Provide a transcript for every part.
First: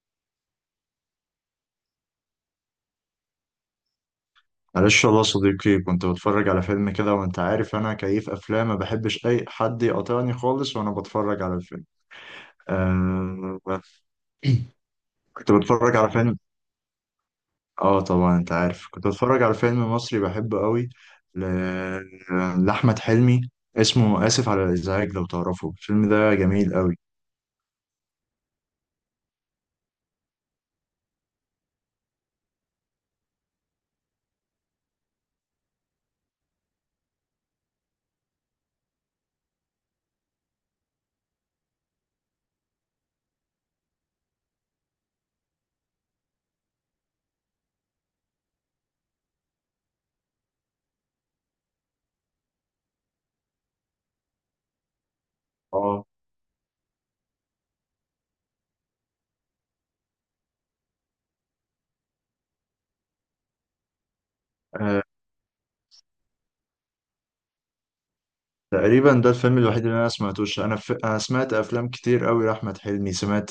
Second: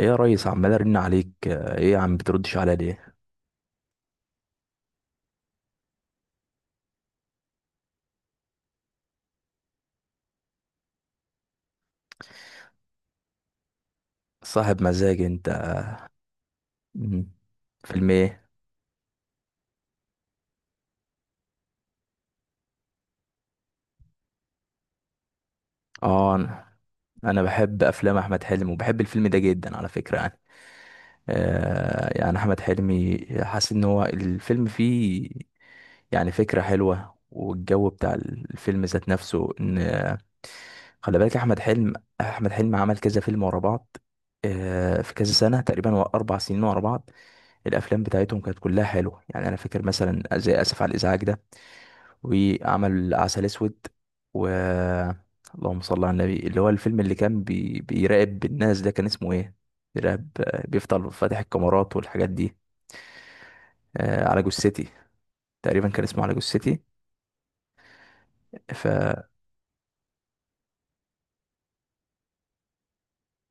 ايه يا ريس؟ عمال ارن عليك، ايه يا عم بتردش عليا ليه؟ معلش والله يا صديقي، كنت بتفرج على فيلم كده، وانت عارف انا كيف افلام، ما بحبش اي حد يقاطعني خالص وانا بتفرج على الفيلم. آه صاحب مزاج انت. كنت بتفرج على فيلم. مم. اه، فيلم طبعا ايه؟ انت عارف، كنت بتفرج على فيلم مصري بحبه قوي. ل... آه، لاحمد حلمي. اسمه اسف على الازعاج لو تعرفه، الفيلم اه، ده انا جميل قوي. أنا بحب افلام احمد حلمي وبحب الفيلم ده جدا على فكرة يعني. يعني احمد حلمي حاسس ان هو الفيلم فيه، يعني فكرة حلوة، والجو بتاع الفيلم ذات نفسه. ان خلي بالك احمد حلمي عمل كذا فيلم ورا بعض، في كذا سنة تقريبا، هو 4 سنين ورا بعض. الافلام بتاعتهم كانت كلها حلوة، يعني انا فاكر مثلا زي اسف على الازعاج ده، وعمل عسل اسود و... اللهم صل اه، على النبي، اللي هو الفيلم اللي كان بيراقب الناس ده، كان اسمه ايه؟ بيراقب، بيفضل فاتح الكاميرات والحاجات دي. على جثتي، آه، تقريبا كان اسمه على جثتي. ف. تقريبا ده الفيلم الوحيد اللي انا سمعتوش. انا سمعت افلام كتير قوي لاحمد حلمي، سمعت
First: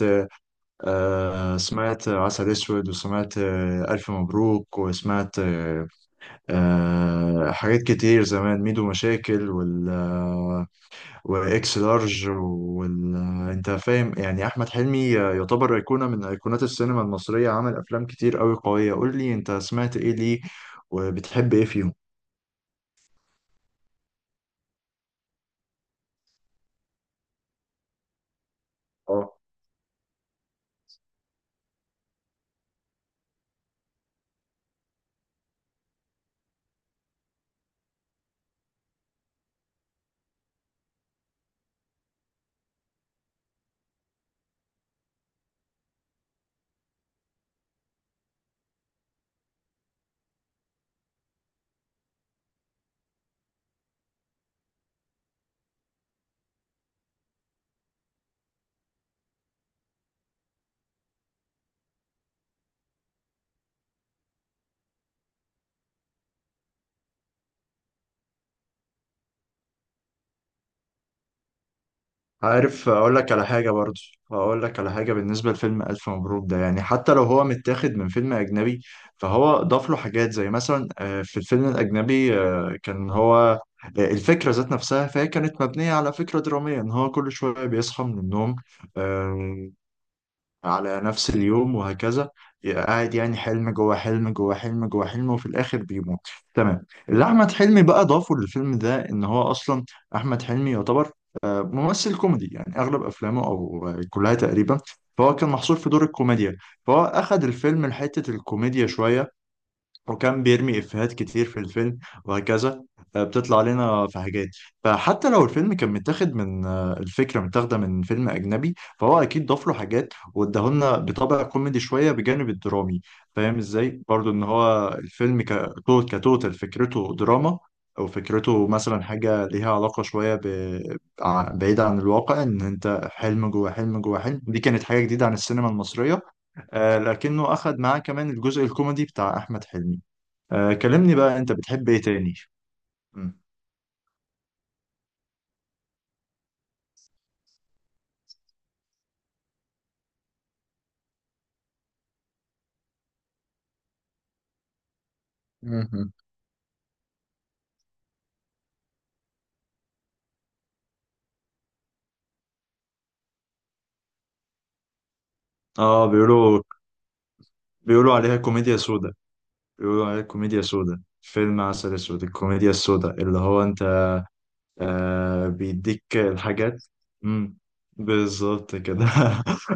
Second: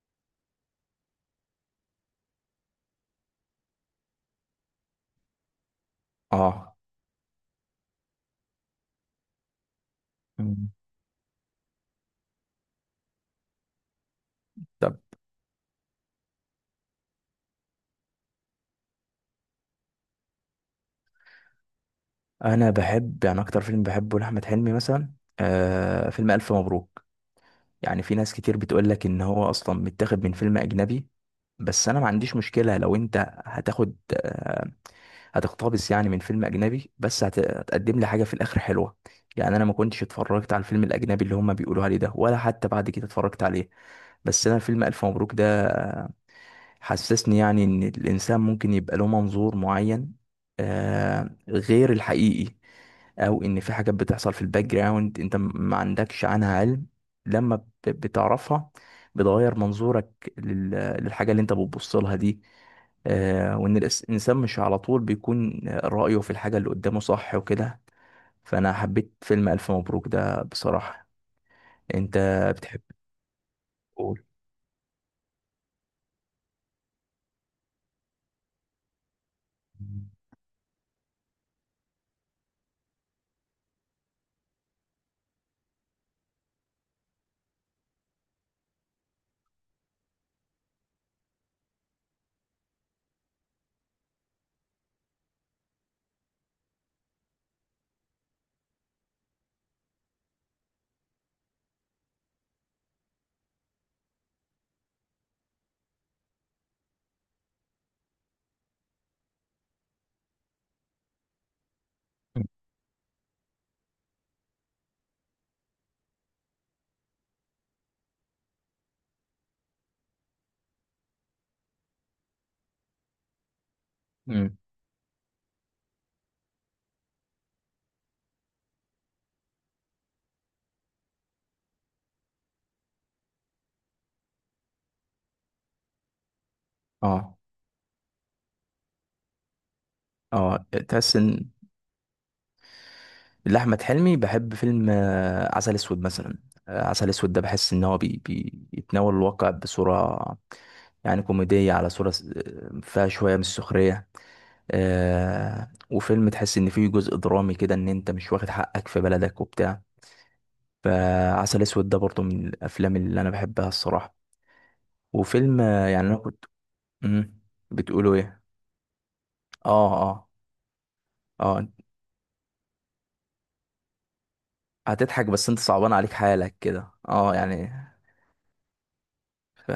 آه، سمعت عسل اسود، وسمعت الف مبروك، وسمعت اه. حاجات كتير زمان. ميدو مشاكل، وال آه، مم. واكس لارج، وال آه، انت فاهم؟ يعني احمد طب حلمي يعتبر ايقونه من ايقونات السينما المصريه، عمل افلام كتير قوي قويه. قول لي انت سمعت ايه، ليه، وبتحب ايه فيهم؟ انا بحب يعني اكتر فيلم بحبه لاحمد حلمي مثلا فيلم الف مبروك. يعني في ناس كتير بتقول لك ان هو اصلا متاخد من فيلم اجنبي، بس انا ما عنديش مشكلة لو انت هتاخد، هتقتبس يعني من فيلم اجنبي، بس هتقدم لي حاجه في الاخر حلوه. يعني انا ما كنتش اتفرجت على الفيلم الاجنبي اللي هم بيقولوا عليه ده، ولا حتى بعد كده اتفرجت عليه. بس انا فيلم الف مبروك ده حسسني يعني ان الانسان ممكن يبقى له منظور معين، غير الحقيقي، او ان في حاجات بتحصل في الباك جراوند انت ما عندكش عنها علم. لما بتعرفها بتغير منظورك للحاجة اللي انت بتبص لها دي. وان الانسان مش على طول بيكون رأيه في الحاجة اللي قدامه صح، وكده. فانا حبيت فيلم الف مبروك ده بصراحة. انت بتحب عارف، اقول لك على حاجه برضو. تقول. اقول لك على حاجه بالنسبه لفيلم الف مبروك ده. يعني حتى لو هو متاخد من فيلم اجنبي، فهو ضاف له حاجات. زي مثلا في الفيلم الاجنبي كان هو الفكره ذات نفسها، فهي كانت مبنيه على فكره دراميه ان هو كل شويه بيصحى من النوم آه، على نفس اليوم، وهكذا. قاعد يعني حلم جوه حلم جوه حلم جوه حلم، وفي الاخر بيموت. تمام. اللي احمد حلمي بقى ضافه للفيلم ده ان هو اصلا احمد حلمي يعتبر ممثل كوميدي. يعني اغلب افلامه، او كلها تقريبا، فهو كان محصور في دور الكوميديا، فهو اخد الفيلم لحتة الكوميديا شوية، وكان بيرمي إفيهات كتير في الفيلم وهكذا. بتطلع لنا في حاجات. فحتى لو الفيلم كان متاخد من الفكرة متاخدة من فيلم أجنبي، فهو أكيد ضاف له حاجات واداهولنا بطابع كوميدي شوية بجانب الدرامي. فاهم إزاي؟ برضو إن مم. هو الفيلم كتوتال فكرته دراما، أو فكرته مثلا حاجة ليها علاقة شوية بعيدة عن الواقع. إن أنت حلم جوه حلم جوه حلم، دي كانت حاجة جديدة عن السينما المصرية. اه. لكنه أخد معاه كمان الجزء الكوميدي بتاع أحمد حلمي. اه. تحس كلمني بقى، ان انت بتحب ايه تاني؟ مم. لأحمد حلمي بحب فيلم عسل أسود مثلا. عسل أسود ده بحس إن هو بيتناول الواقع بصورة يعني كوميدية، على صورة فيها شوية من السخرية. مهم. وفيلم تحس إن فيه جزء درامي كده، إن أنت مش واخد حقك في بلدك وبتاع. فعسل أسود ده برضه من الأفلام اللي أنا بحبها الصراحة. وفيلم اه، يعني أنا كنت... بيقولوا مم، بيقولوا بتقولوا عليها إيه؟ كوميديا سودا. آه، بيقولوا عليها آه. كوميديا سودا. فيلم آه عسل اسود، الكوميديا السودا، اللي هو انت هتضحك بس أنت صعبان عليك بيديك حالك الحاجات. كده، مم. يعني. بالظبط كده ف...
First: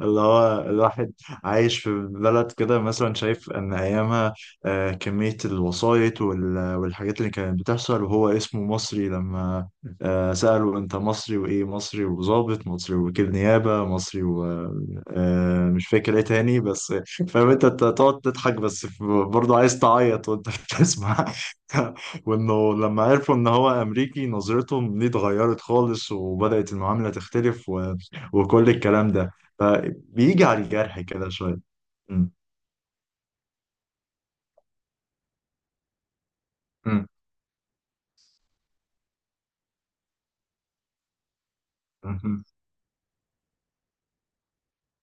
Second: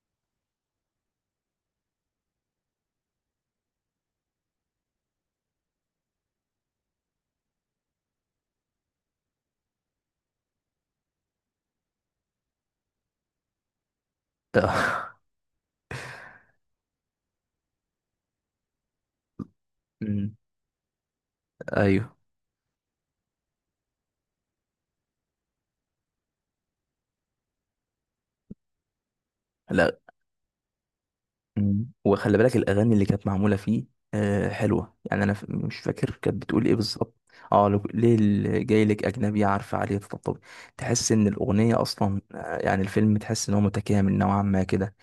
اللي هو الواحد عايش في بلد كده، مثلا شايف ان ايامها كمية الوسايط والحاجات اللي كانت بتحصل، وهو اسمه مصري لما سأله انت مصري، وايه مصري، وظابط مصري، وكيل نيابة مصري، ومش فاكر ايه تاني بس. فاهم انت؟ أنت تقعد تضحك، بس برضه عايز تعيط مم. وانت بتسمع ايوه. وانه لما عرفوا ان هو امريكي، نظرتهم ليه اتغيرت خالص، وبدأت المعاملة تختلف، وكل الكلام ده. لا. فبيجي على الجرح كده شوية. مم. مم. وخلي بالك الاغاني اللي كانت معموله فيه حلوه، يعني انا مش فاكر كانت بتقول ايه مم. بالظبط. اه، لو ليه جاي لك اجنبي عارفه عليه تطبطب. تحس ان الاغنيه اصلا، مم. يعني الفيلم تحس ان هو متكامل نوعا ما كده.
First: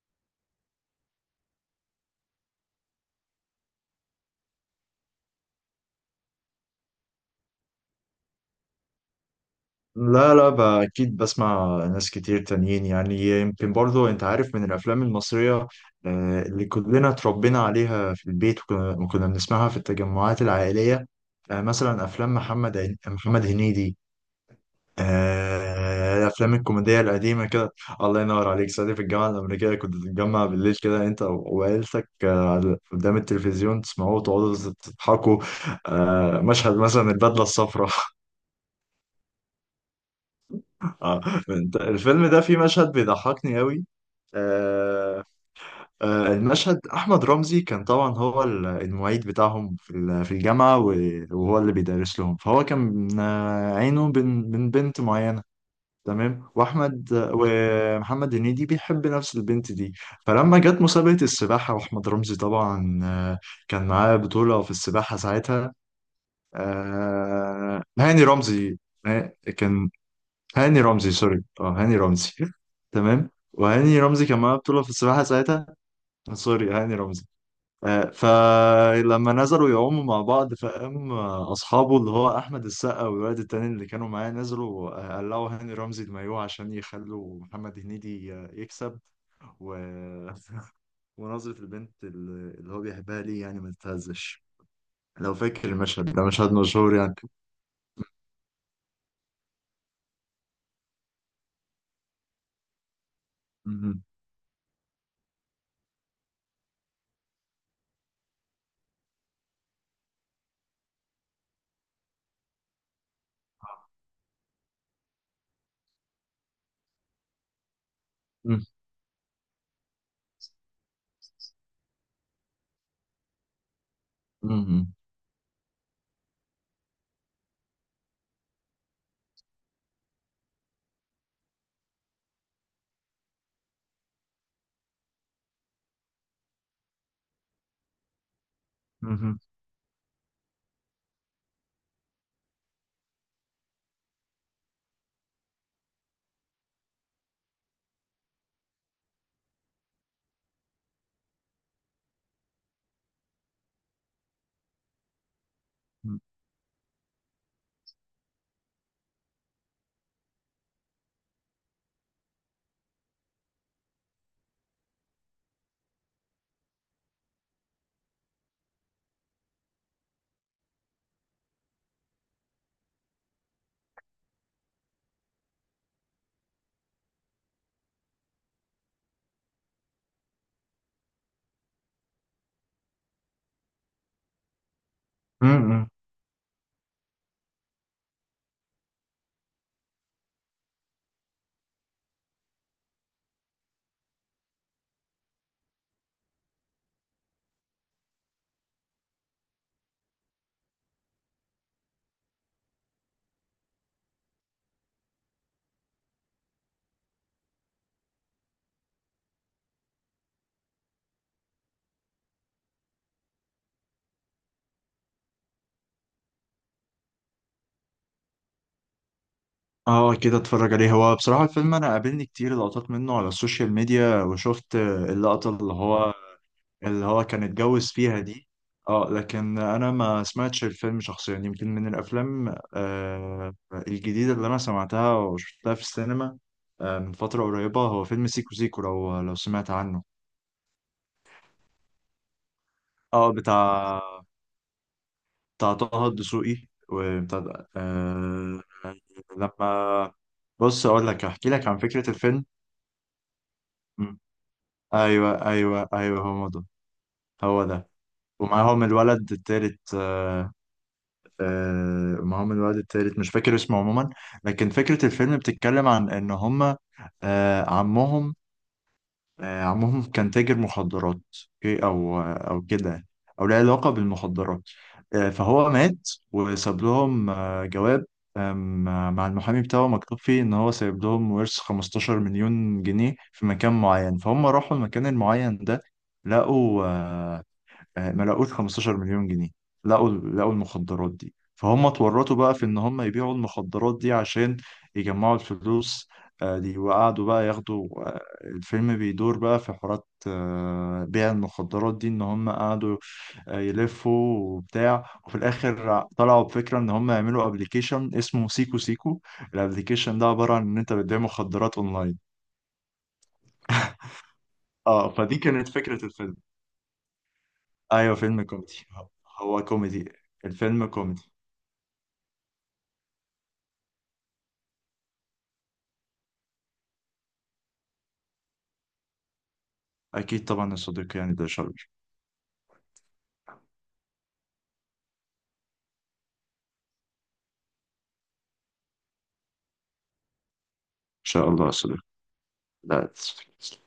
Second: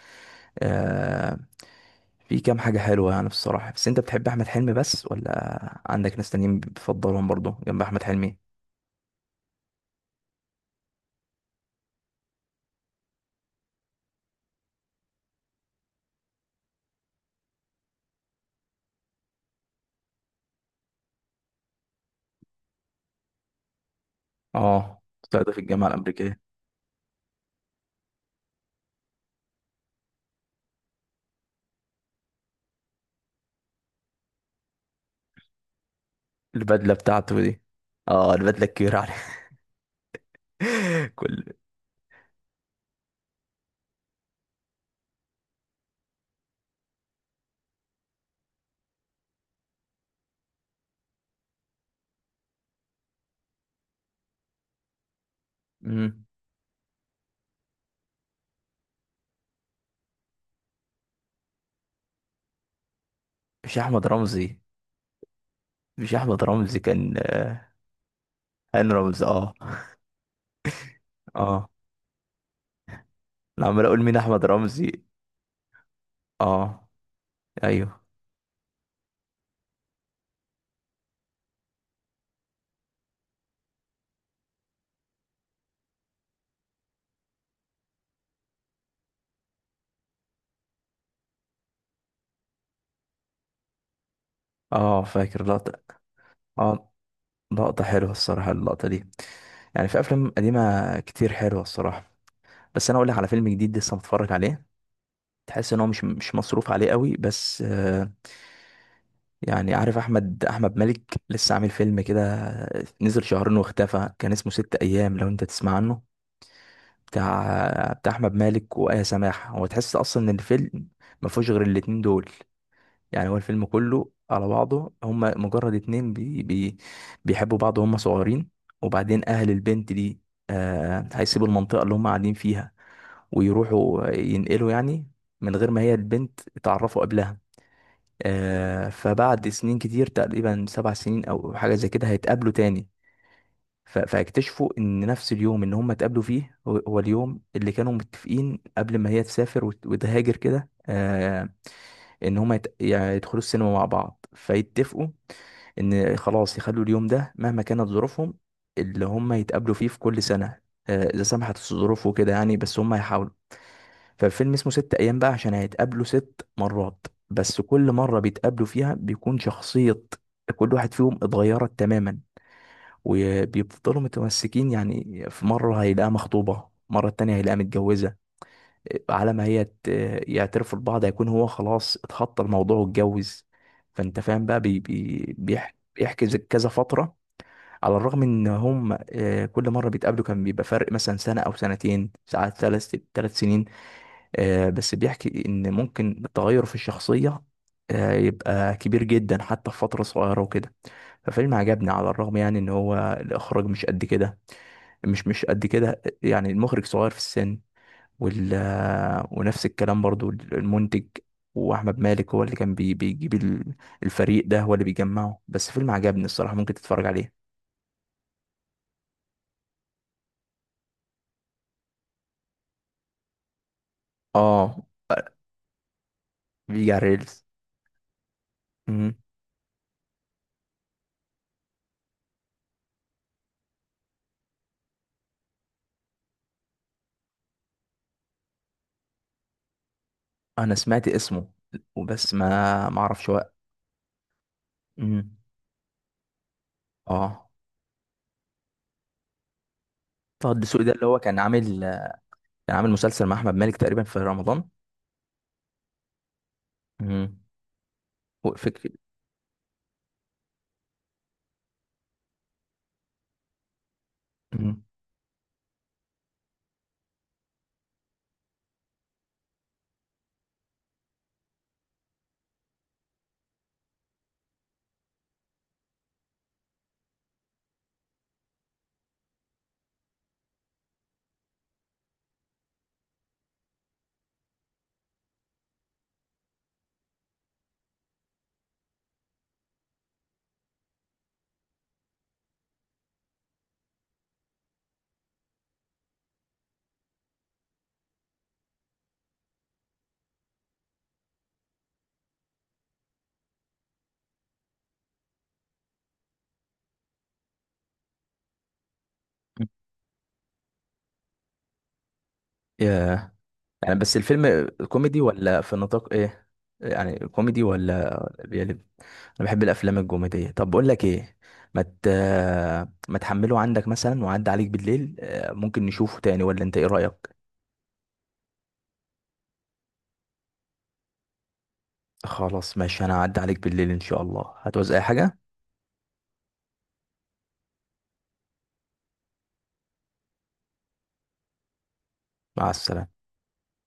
آه في كام حاجه حلوه يعني بصراحه، بس انت بتحب احمد حلمي بس، ولا عندك ناس تانيين بتفضلهم برضه جنب احمد حلمي؟ لا، لا، اكيد بسمع ناس كتير تانيين يعني. يمكن برضو انت عارف، من الافلام المصرية اللي كلنا اتربينا عليها في البيت، وكنا بنسمعها في التجمعات العائلية. مثلا افلام محمد هنيدي. اه. طلعت في الجامعه الامريكيه. الافلام الكوميديه القديمه كده. الله ينور عليك، صديق. في الجامعه الامريكيه كنت تتجمع بالليل كده انت وعيلتك قدام التلفزيون، تسمعوه وتقعدوا تضحكوا. مشهد البدله مثلا بتاعته البدله دي، الصفراء اه البدله الكبيره عليه. آه، كل. الفيلم ده فيه مشهد بيضحكني قوي. آه، المشهد، احمد رمزي كان طبعا هو المعيد بتاعهم في في الجامعه، وهو اللي بيدرس لهم. فهو كان عينه بين بين بنت معينه. مم. تمام. ومحمد هنيدي بيحب نفس البنت دي. فلما جت مسابقه السباحه، واحمد رمزي طبعا مش كان احمد معاه رمزي. بطوله في السباحه ساعتها. مش احمد رمزي، كان هاني رمزي. هاني رمزي. اه، كان هاني رمزي. سوري، اه. اه، هاني رمزي تمام، انا عمال وهاني اقول مين رمزي كان احمد معاه بطوله في رمزي. السباحه ساعتها. سوري، اه. هاني رمزي. ايوه. فلما نزلوا يعوموا مع بعض، فقام اصحابه، اللي هو احمد السقا والولد التاني اللي كانوا معاه، نزلوا قلعوا هاني رمزي المايوه عشان يخلوا محمد هنيدي يكسب. و... ونظرة البنت اللي هو بيحبها ليه، يعني ما تتهزش. اه. لو فاكر فاكر لقطة. المشهد ده، مشهد اه، مشهور يعني. لقطة حلوة الصراحة اللقطة دي. يعني في افلام قديمة كتير حلوة الصراحة. بس انا اقول لك على فيلم جديد لسه مهم. متفرج عليه، تحس ان هو مش مصروف عليه قوي، بس يعني. عارف احمد مالك؟ لسه عامل فيلم كده، نزل شهرين واختفى، كان اسمه 6 ايام لو انت تسمع عنه. بتاع احمد مهم. مالك وآية سماحة. هو تحس اصلا ان الفيلم ما فيهوش غير الاتنين دول. يعني هو الفيلم كله على مهم. بعضه هما مجرد اتنين، بي بي بيحبوا بعض وهم صغيرين. وبعدين اهل البنت دي هيسيبوا المنطقة اللي هما قاعدين فيها ويروحوا ينقلوا يعني، من غير ما هي البنت اتعرفوا قبلها. فبعد سنين كتير، تقريبا 7 سنين او حاجة زي كده، هيتقابلوا تاني. فاكتشفوا ان نفس اليوم ان هم اتقابلوا فيه، هو هو اليوم اللي كانوا متفقين قبل ما هي تسافر وتهاجر كده، ان هم يعني يدخلوا السينما مع بعض فيتفقوا ان مهم. خلاص يخلوا اليوم ده، مهما كانت ظروفهم، اللي هم يتقابلوا فيه في كل سنة، اذا سمحت الظروف وكده يعني، بس هم هيحاولوا. فالفيلم اسمه 6 ايام بقى عشان هيتقابلوا 6 مرات، بس كل مرة بيتقابلوا فيها بيكون شخصية كل واحد فيهم اتغيرت تماما، وبيفضلوا متمسكين. يعني في مرة هيلاقيها مخطوبة، مرة تانية هيلاقيها متجوزة، على ما هي يعترفوا لبعض هيكون هو خلاص اتخطى الموضوع واتجوز. فانت فاهم بقى، بي بي مهم. بيحجز كذا فترة، على الرغم ان هم كل مرة بيتقابلوا كان بيبقى فرق مثلا سنة او سنتين ساعات ثلاث سنين، بس بيحكي ان ممكن التغير في الشخصية يبقى كبير جدا حتى في فترة صغيرة وكده. ففيلم عجبني على الرغم يعني ان هو الاخراج مش قد كده، مش قد كده، يعني المخرج صغير في السن، وال ونفس الكلام برضو المنتج. واحمد مالك هو اللي كان بيجيب الفريق ده، هو اللي بيجمعه، بس فيلم عجبني الصراحة ممكن تتفرج عليه. اه، كده اتفرج عليه. هو بصراحة الفيلم انا قابلني كتير لقطات منه على السوشيال ميديا، اه، وشفت اللقطة اللي هو بيجي على اللي هو كان الريلز. اتجوز فيها دي. اه، مم. لكن انا ما سمعتش الفيلم شخصيا. يمكن من الافلام الجديده اللي انا سمعتها وشفتها في السينما من فتره قريبه، هو فيلم سيكو سيكو. لو سمعت عنه؟ انا سمعت اسمه وبس، ما اعرفش اه، هو. بتاع مم. بتاع طه الدسوقي، اه، وبتاع لما. طه الدسوقي بص، ده اللي اقول هو لك كان احكي لك عن عامل فكره الفيلم. كان عامل مسلسل مع احمد مالك تقريبا في مم. رمضان. ايوه ايوه ايوه، هو ده. امم. هو ده. ومعاهم وفكر. الولد التالت. معاهم الولد التالت، مش فاكر اسمه عموما. لكن امم. فكرة الفيلم بتتكلم عن ان هما آه، عمهم عمهم كان تاجر مخدرات. أوكي، او كده، او له علاقة بالمخدرات. فهو مات وساب لهم جواب، آم، مع المحامي بتاعه، مكتوب فيه ان هو سايب لهم ورث 15 مليون جنيه في مكان معين. فهم راحوا المكان المعين ده، لقوا آه، آه، ما لقوش 15 مليون جنيه. لقوا المخدرات دي. فهم اتورطوا بقى في ان هم يبيعوا المخدرات دي عشان يجمعوا الفلوس دي. وقعدوا بقى ياخدوا الفيلم بيدور بقى في حوارات بيع المخدرات دي. ان هم قعدوا يلفوا وبتاع، وفي الاخر طلعوا بفكرة ان هم يعملوا ابلكيشن اسمه سيكو سيكو. الابلكيشن ده عبارة عن ان انت بتبيع مخدرات اونلاين. يعني بس الفيلم اه، كوميدي فدي ولا كانت في فكرة نطاق الفيلم. ايه؟ يعني كوميدي ايوه، ولا فيلم بيقلب؟ كوميدي. انا بحب هو الافلام كوميدي. الكوميديه. طب الفيلم بقول لك كوميدي. ايه، ما مت... ما تحمله عندك مثلا وعدى عليك بالليل، ممكن نشوفه تاني ولا انت ايه رايك؟ أكيد طبعا يا صديقي، يعني ده شرف. إن خلاص ماشي، انا هعدي عليك بالليل ان شاء الله، هتعوز اي حاجه؟ شاء الله يا صديقي. مع لا، السلامه. تسلم.